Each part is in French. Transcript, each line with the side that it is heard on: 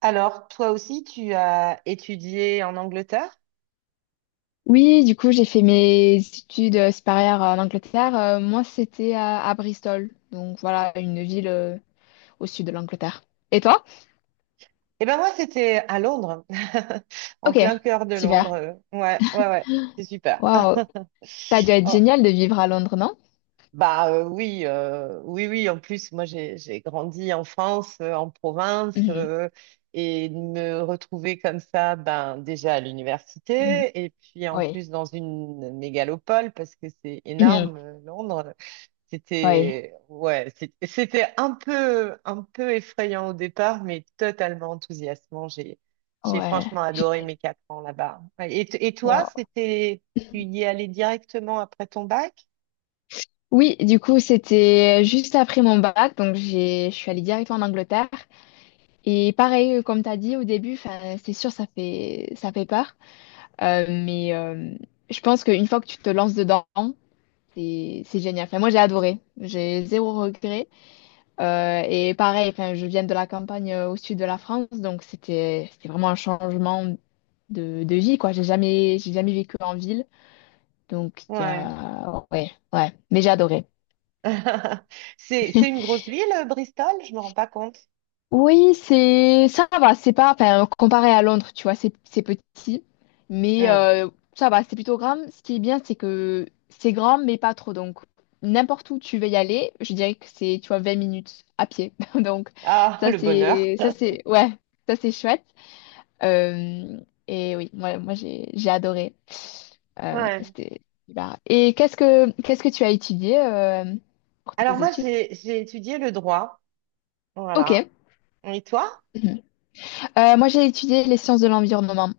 right: Alors, toi aussi, tu as étudié en Angleterre?
left: Oui, du coup, j'ai fait mes études supérieures en Angleterre. Moi, c'était à Bristol. Donc voilà, une ville au sud de l'Angleterre. Et toi?
right: Eh ben moi, c'était à Londres, en
left: Ok,
right: plein cœur de
left: super.
right: Londres. Ouais, ouais, ouais, c'était super.
left: Waouh, ça doit être
right: Oh,
left: génial de vivre à Londres, non?
right: bah oui, oui, oui. En plus, moi, j'ai grandi en France, en province,
left: Mhm,
right: et de me retrouver comme ça, ben déjà à
left: mhm.
right: l'université, et puis en
left: Oui.
right: plus dans une mégalopole parce que c'est
left: Mhm.
right: énorme, Londres.
left: Oui.
right: C'était ouais, c'était un peu effrayant au départ, mais totalement enthousiasmant. J'ai
left: Ouais.
right: franchement adoré mes quatre ans là-bas. Ouais. Et, et toi,
left: Wow.
right: c'était tu y es allé directement après ton bac?
left: Oui, du coup, c'était juste après mon bac, donc je suis allée directement en Angleterre. Et pareil, comme tu as dit au début, 'fin, c'est sûr, ça fait peur. Mais je pense qu'une fois que tu te lances dedans, c'est génial. Enfin, moi, j'ai adoré. J'ai zéro regret. Et pareil, enfin, je viens de la campagne au sud de la France, donc c'était vraiment un changement de vie, quoi. J'ai jamais vécu en ville, donc il y
right: Ouais.
left: a ouais, ouais. Mais j'ai adoré.
right: C'est une grosse ville, Bristol, je me rends pas compte.
left: Oui, c'est ça va, c'est pas enfin comparé à Londres, tu vois, c'est petit, mais
right: Hmm.
left: ça va, c'est plutôt grand. Ce qui est bien, c'est que c'est grand mais pas trop, donc n'importe où tu veux y aller, je dirais que c'est, tu vois, 20 minutes à pied. Donc
right: Ah,
left: ça
right: le bonheur.
left: c'est ça c'est ouais, ça c'est chouette. Euh, et oui, moi j'ai adoré.
right: Ouais.
left: C'était super. Et qu'est-ce que tu as étudié, pour
right: Alors
left: tes
right: moi,
left: études?
right: j'ai étudié le droit.
left: Ok.
right: Voilà. Et toi?
left: Mhm. Moi, j'ai étudié les sciences de l'environnement.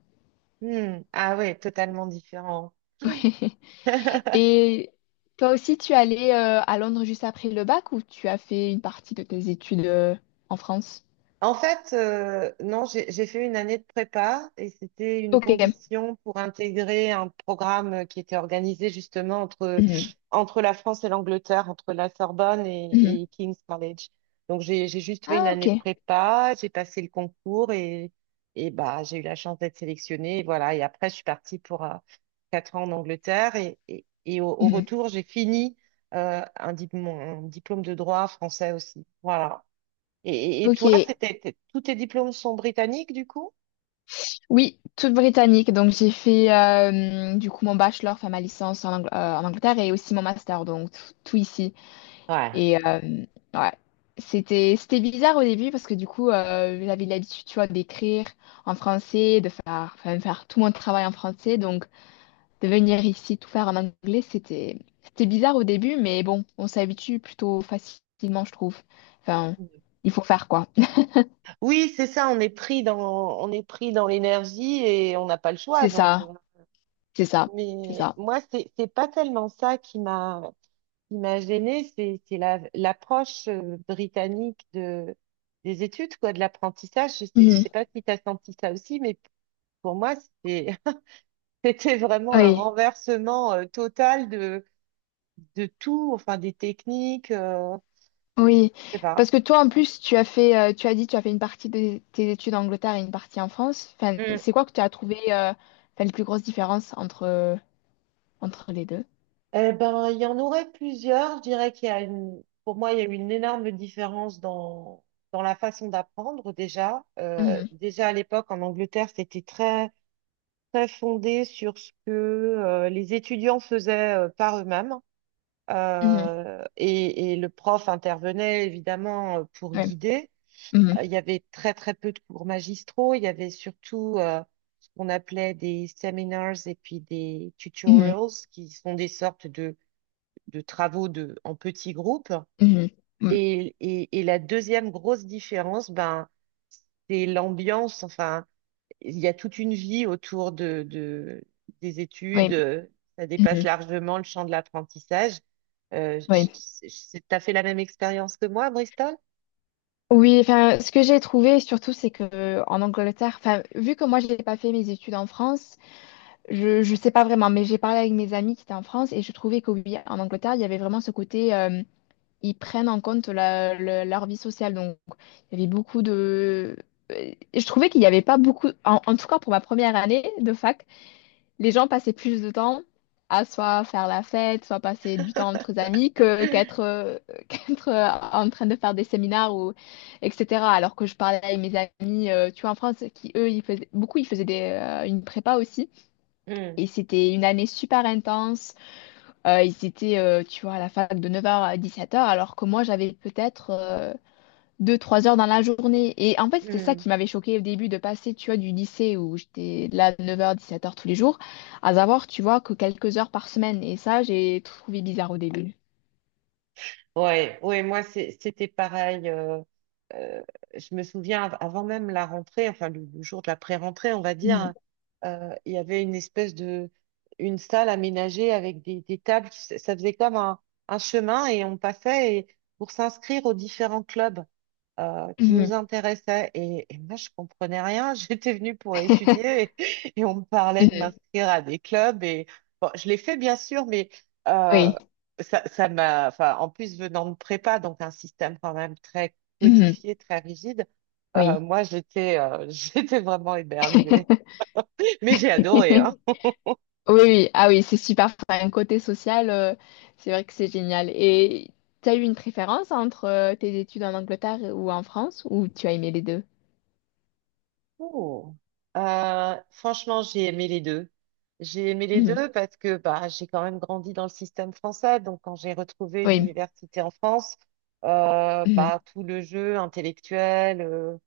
right: Hmm. Ah ouais, totalement différent.
left: Et toi aussi, tu es allé à Londres juste après le bac, ou tu as fait une partie de tes études en France?
right: En fait, non, j'ai fait une année de prépa et c'était une
left: Ok.
right: condition pour intégrer un programme qui était organisé justement entre,
left: Mhm.
right: entre la France et l'Angleterre, entre la Sorbonne
left: Mhm.
right: et King's College. Donc j'ai juste fait une
left: Ah, ok.
right: année de prépa, j'ai passé le concours et bah, j'ai eu la chance d'être sélectionnée. Et voilà, et après je suis partie pour quatre ans en Angleterre et au, au
left: Mhm.
right: retour j'ai fini un, un diplôme de droit français aussi. Voilà. Et toi,
left: Ok.
right: c'était, tous tes diplômes sont britanniques du coup?
left: Oui, toute britannique. Donc, j'ai fait du coup mon bachelor, enfin ma licence en, en Angleterre, et aussi mon master, donc tout ici.
right: Ouais.
left: Et ouais, c'était bizarre au début parce que du coup, j'avais l'habitude, tu vois, d'écrire en français, faire tout mon travail en français. Donc, de venir ici tout faire en anglais, c'était bizarre au début, mais bon, on s'habitue plutôt facilement, je trouve. Enfin, il faut faire quoi.
right: Oui, c'est ça, on est pris dans, on est pris dans l'énergie et on n'a pas le choix.
left: C'est
right: Donc,
left: ça, c'est ça, c'est
right: mais
left: ça.
right: moi, c'est pas tellement ça qui m'a gênée, c'est la, l'approche britannique de, des études, quoi, de l'apprentissage. Je
left: Mhm.
right: sais pas si tu as senti ça aussi, mais pour moi, c'était, c'était vraiment un
left: Oui,
right: renversement total de tout, enfin, des techniques,
left: oui.
right: je sais
left: Parce
right: pas.
left: que toi, en plus, tu as fait, tu as fait une partie de tes études en Angleterre et une partie en France. Enfin, c'est quoi que tu as trouvé, enfin, les plus grosses différences entre les deux?
right: Eh ben, il y en aurait plusieurs. Je dirais qu'il y a une, pour moi, il y a eu une énorme différence dans, dans la façon d'apprendre déjà.
left: Mhm.
right: Déjà à l'époque, en Angleterre, c'était très, très fondé sur ce que les étudiants faisaient par eux-mêmes.
left: Mhm.
right: Et le prof intervenait évidemment pour
left: Oui.
right: guider.
left: Mhm.
right: Il y avait très, très peu de cours magistraux. Il y avait surtout ce qu'on appelait des seminars et puis des
left: Mhm.
right: tutorials, qui sont des sortes de travaux de, en petits groupes.
left: Mhm. Mm.
right: Et la deuxième grosse différence, ben, c'est l'ambiance. Enfin, il y a toute une vie autour de, des
left: Oui.
right: études. Ça dépasse
left: Mhm.
right: largement le champ de l'apprentissage. Euh, je-
left: Oui.
right: je- t'as fait la même expérience que moi à Bristol?
left: Oui, enfin, ce que j'ai trouvé surtout, c'est que en Angleterre, enfin, vu que moi, je n'ai pas fait mes études en France, je ne sais pas vraiment, mais j'ai parlé avec mes amis qui étaient en France, et je trouvais que oui, en Angleterre, il y avait vraiment ce côté, ils prennent en compte leur vie sociale. Donc, il y avait beaucoup de... Je trouvais qu'il n'y avait pas beaucoup, en tout cas pour ma première année de fac, les gens passaient plus de temps à soit faire la fête, soit passer du temps entre amis que qu'être qu'être en train de faire des séminaires ou etc. Alors que je parlais avec mes amis, tu vois, en France, qui eux, ils faisaient une prépa aussi.
right: Hmm,
left: Et c'était une année super intense. Ils étaient, tu vois, à la fac de 9h à 17h, alors que moi, j'avais peut-être deux, trois heures dans la journée. Et en fait, c'était ça
right: hmm.
left: qui m'avait choqué au début, de passer, tu vois, du lycée où j'étais là de neuf heures dix-sept heures tous les jours, à savoir, tu vois, que quelques heures par semaine. Et ça, j'ai trouvé bizarre au début.
right: Ouais, ouais, moi c'était pareil. Euh, je me souviens avant même la rentrée, enfin le jour de la pré-rentrée, on va dire,
left: Mhm.
right: hein, il y avait une espèce de une salle aménagée avec des tables. Ça faisait comme un chemin et on passait et, pour s'inscrire aux différents clubs qui nous
left: Mhm.
right: intéressait. Et moi, je comprenais rien. J'étais venue pour étudier et on me parlait de
left: Mhm.
right: m'inscrire à des clubs. Et bon, je l'ai fait, bien sûr, mais euh,
left: Oui.
right: ça, ça m'a, enfin, en plus, venant de prépa, donc un système quand même très
left: Mhm.
right: codifié, très rigide,
left: Oui.
right: moi, j'étais j'étais vraiment éberluée. Mais j'ai adoré, hein.
left: Oui, oui. Ah oui, c'est super. Enfin, un côté social, c'est vrai que c'est génial. Et tu as eu une préférence entre tes études en Angleterre ou en France, ou tu as aimé les deux?
right: Oh. Franchement, j'ai aimé les deux. J'ai aimé les
left: Mhm.
right: deux parce que bah, j'ai quand même grandi dans le système français. Donc, quand j'ai retrouvé
left: Oui.
right: l'université en France,
left: Mhm.
right: bah, tout le jeu intellectuel,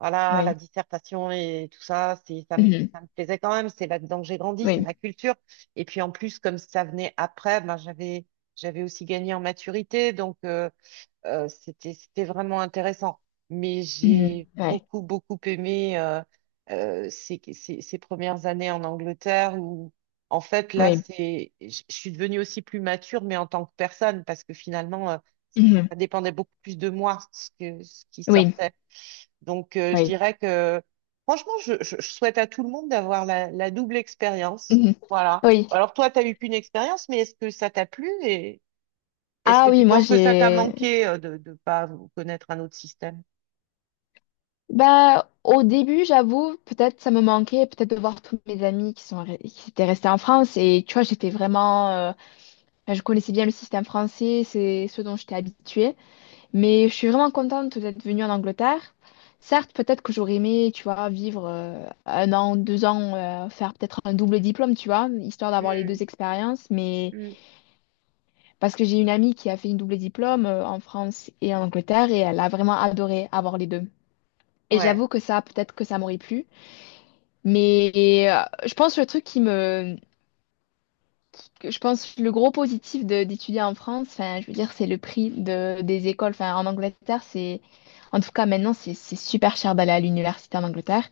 right: voilà, la
left: Oui.
right: dissertation et tout ça, c'est,
left: Mhm.
right: ça me plaisait quand même. C'est là-dedans que j'ai grandi, c'est
left: Oui.
right: ma culture. Et puis, en plus, comme ça venait après, ben j'avais, j'avais aussi gagné en maturité. Donc, c'était, c'était vraiment intéressant. Mais
left: Mhm.
right: j'ai
left: Ouais.
right: beaucoup, beaucoup aimé ces, ces, ces premières années en Angleterre où, en fait, là,
left: Oui.
right: c'est, je suis devenue aussi plus mature, mais en tant que personne, parce que finalement,
left: Mhm.
right: ça dépendait beaucoup plus de moi, ce que, ce qui
left: Oui.
right: sortait. Donc, je
left: Oui.
right: dirais que, franchement, je, je souhaite à tout le monde d'avoir la, la double expérience.
left: Mhm.
right: Voilà.
left: Oui.
right: Alors, toi, tu n'as eu qu'une expérience, mais est-ce que ça t'a plu est-ce
left: Ah
right: que tu
left: oui, moi
right: penses que ça t'a
left: j'ai.
right: manqué de ne pas connaître un autre système?
left: Bah, au début, j'avoue, peut-être ça me manquait, peut-être de voir tous mes amis qui étaient restés en France. Et tu vois, j'étais vraiment. Enfin, je connaissais bien le système français, c'est ce dont j'étais habituée, mais je suis vraiment contente d'être venue en Angleterre. Certes, peut-être que j'aurais aimé, tu vois, vivre 1 an, 2 ans, faire peut-être un double diplôme, tu vois, histoire d'avoir les
right: Mm,
left: deux expériences, mais
right: mm.
left: parce que j'ai une amie qui a fait une double diplôme en France et en Angleterre, et elle a vraiment adoré avoir les deux. Et
right: Ouais,
left: j'avoue que ça, peut-être que ça m'aurait plu. Mais je pense le truc qui me... que Je pense le gros positif d'étudier en France, enfin, je veux dire, c'est le prix des écoles. Enfin, en Angleterre, c'est... En tout cas, maintenant, c'est super cher d'aller à l'université en Angleterre.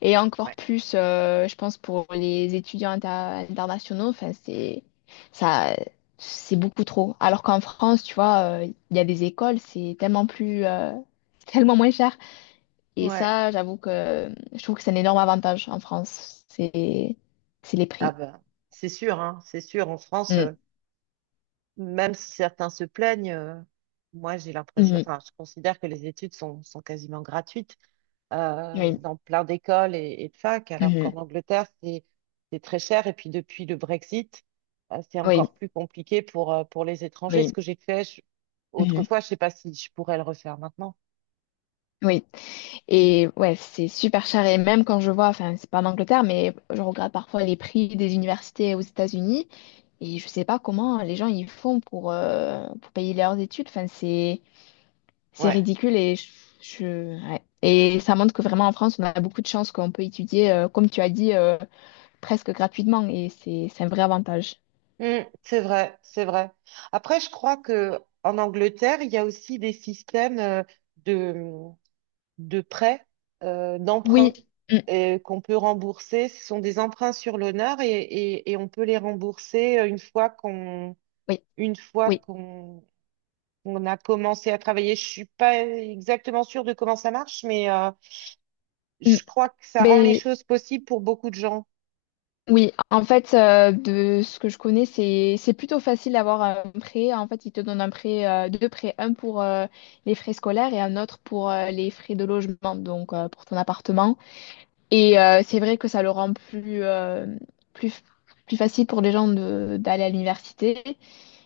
left: Et encore
right: ouais,
left: plus, je pense, pour les étudiants internationaux, enfin, ça, c'est beaucoup trop. Alors qu'en France, tu vois, il y a des écoles, c'est tellement plus, tellement moins cher. Et
right: ouais.
left: ça, j'avoue que je trouve que c'est un énorme avantage en France. C'est les
right: Ah
left: prix.
right: ben, c'est sûr, hein, c'est sûr. En France,
left: Mm.
right: même si certains se plaignent, moi j'ai l'impression,
left: Mhm.
right: enfin, je considère que les études sont, sont quasiment gratuites.
left: Oui.
right: Dans plein d'écoles et de facs, alors qu'en
left: Mhm.
right: Angleterre, c'est très cher. Et puis depuis le Brexit, c'est
left: Oui,
right: encore plus compliqué pour les étrangers. Ce
left: oui.
right: que j'ai fait
left: Mhm.
right: autrefois, je sais pas si je pourrais le refaire maintenant.
left: Oui. Et ouais, c'est super cher. Et même quand je vois, enfin, c'est pas en Angleterre, mais je regarde parfois les prix des universités aux États-Unis. Et je sais pas comment les gens ils font pour payer leurs études. Enfin, c'est
right: Ouais,
left: ridicule ouais. Et ça montre que vraiment en France, on a beaucoup de chance qu'on peut étudier, comme tu as dit, presque gratuitement. Et c'est un vrai avantage.
right: mm, c'est vrai, c'est vrai. Après, je crois que en Angleterre, il y a aussi des systèmes de, de prêts,
left: Oui,
right: d'emprunts
left: mm,
right: et qu'on peut rembourser. Ce sont des emprunts sur l'honneur et on peut les rembourser
left: oui,
right: une fois
left: oui.
right: qu'on qu'on a commencé à travailler. Je suis pas exactement sûre de comment ça marche, mais
left: Mm.
right: je crois que ça rend les
left: Mais
right: choses possibles pour beaucoup de gens.
left: oui, en fait, de ce que je connais, c'est plutôt facile d'avoir un prêt. En fait, ils te donnent un prêt, deux prêts, un pour les frais scolaires et un autre pour les frais de logement, donc pour ton appartement. Et c'est vrai que ça le rend plus, plus facile pour les gens d'aller à l'université.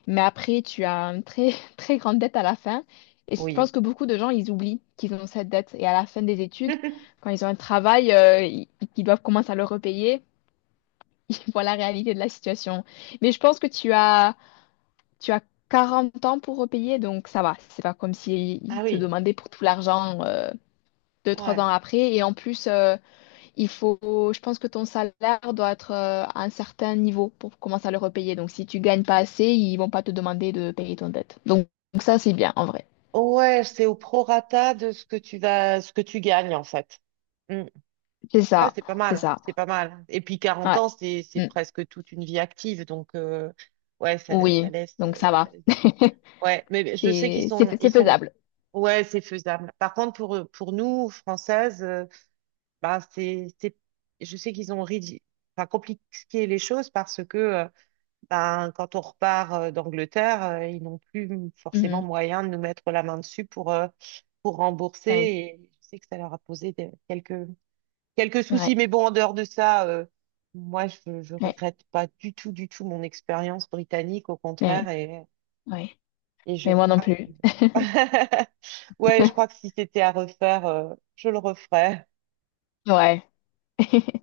left: Mais après, tu as une très, très grande dette à la fin. Et je pense
right: Oui.
left: que beaucoup de gens, ils oublient qu'ils ont cette dette. Et à la fin des études, quand ils ont un travail, ils doivent commencer à le repayer. Ils voient la réalité de la situation. Mais je pense que tu as 40 ans pour repayer, donc ça va. C'est pas comme si
right: Ah
left: ils te
right: oui.
left: demandaient pour tout l'argent deux, trois ans
right: Ouais.
left: après. Et en plus, je pense que ton salaire doit être à un certain niveau pour commencer à le repayer. Donc, si tu gagnes pas assez, ils vont pas te demander de payer ton dette. Donc, ça, c'est bien, en vrai.
right: Ouais, c'est au prorata de ce que tu vas, ce que tu gagnes en fait. Mm.
left: C'est
right: Ouais,
left: ça,
right: c'est pas
left: c'est
right: mal,
left: ça.
right: c'est pas mal. Et puis 40
left: Ouais.
right: ans, c'est
left: Mm.
right: presque toute une vie active, donc ouais, ça
left: Oui,
right: laisse.
left: donc ça va.
right: Ouais, mais je sais qu'ils sont ils
left: C'est
right: sont.
left: faisable.
right: Ouais, c'est faisable. Par contre, pour nous Françaises. Bah, je sais qu'ils ont enfin, compliqué les choses parce que ben, quand on repart d'Angleterre, ils n'ont plus forcément
left: Mhm.
right: moyen de nous mettre la main dessus pour rembourser.
left: Ouais,
right: Et je sais que ça leur a posé quelques, quelques soucis. Mais
left: ouais,
right: bon, en dehors de ça, moi, je ne
left: ouais,
right: regrette pas du tout, du tout mon expérience britannique, au contraire.
left: ouais, ouais.
right: Et je
left: Mais moi non
right: crois
left: plus.
right: que... Ouais, je crois que si c'était à refaire, je le referais.
left: Ouais.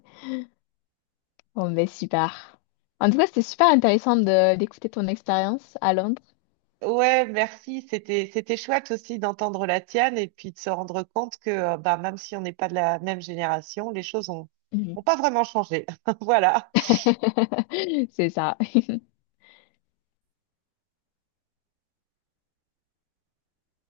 left: Bon, ben super. En tout cas, c'était super intéressant de d'écouter ton expérience à Londres.
right: Ouais, merci. C'était chouette aussi d'entendre la tienne et puis de se rendre compte que bah, même si on n'est pas de la même génération, les choses ont,
left: Mhm.
right: ont pas vraiment changé. Voilà.
left: C'est ça.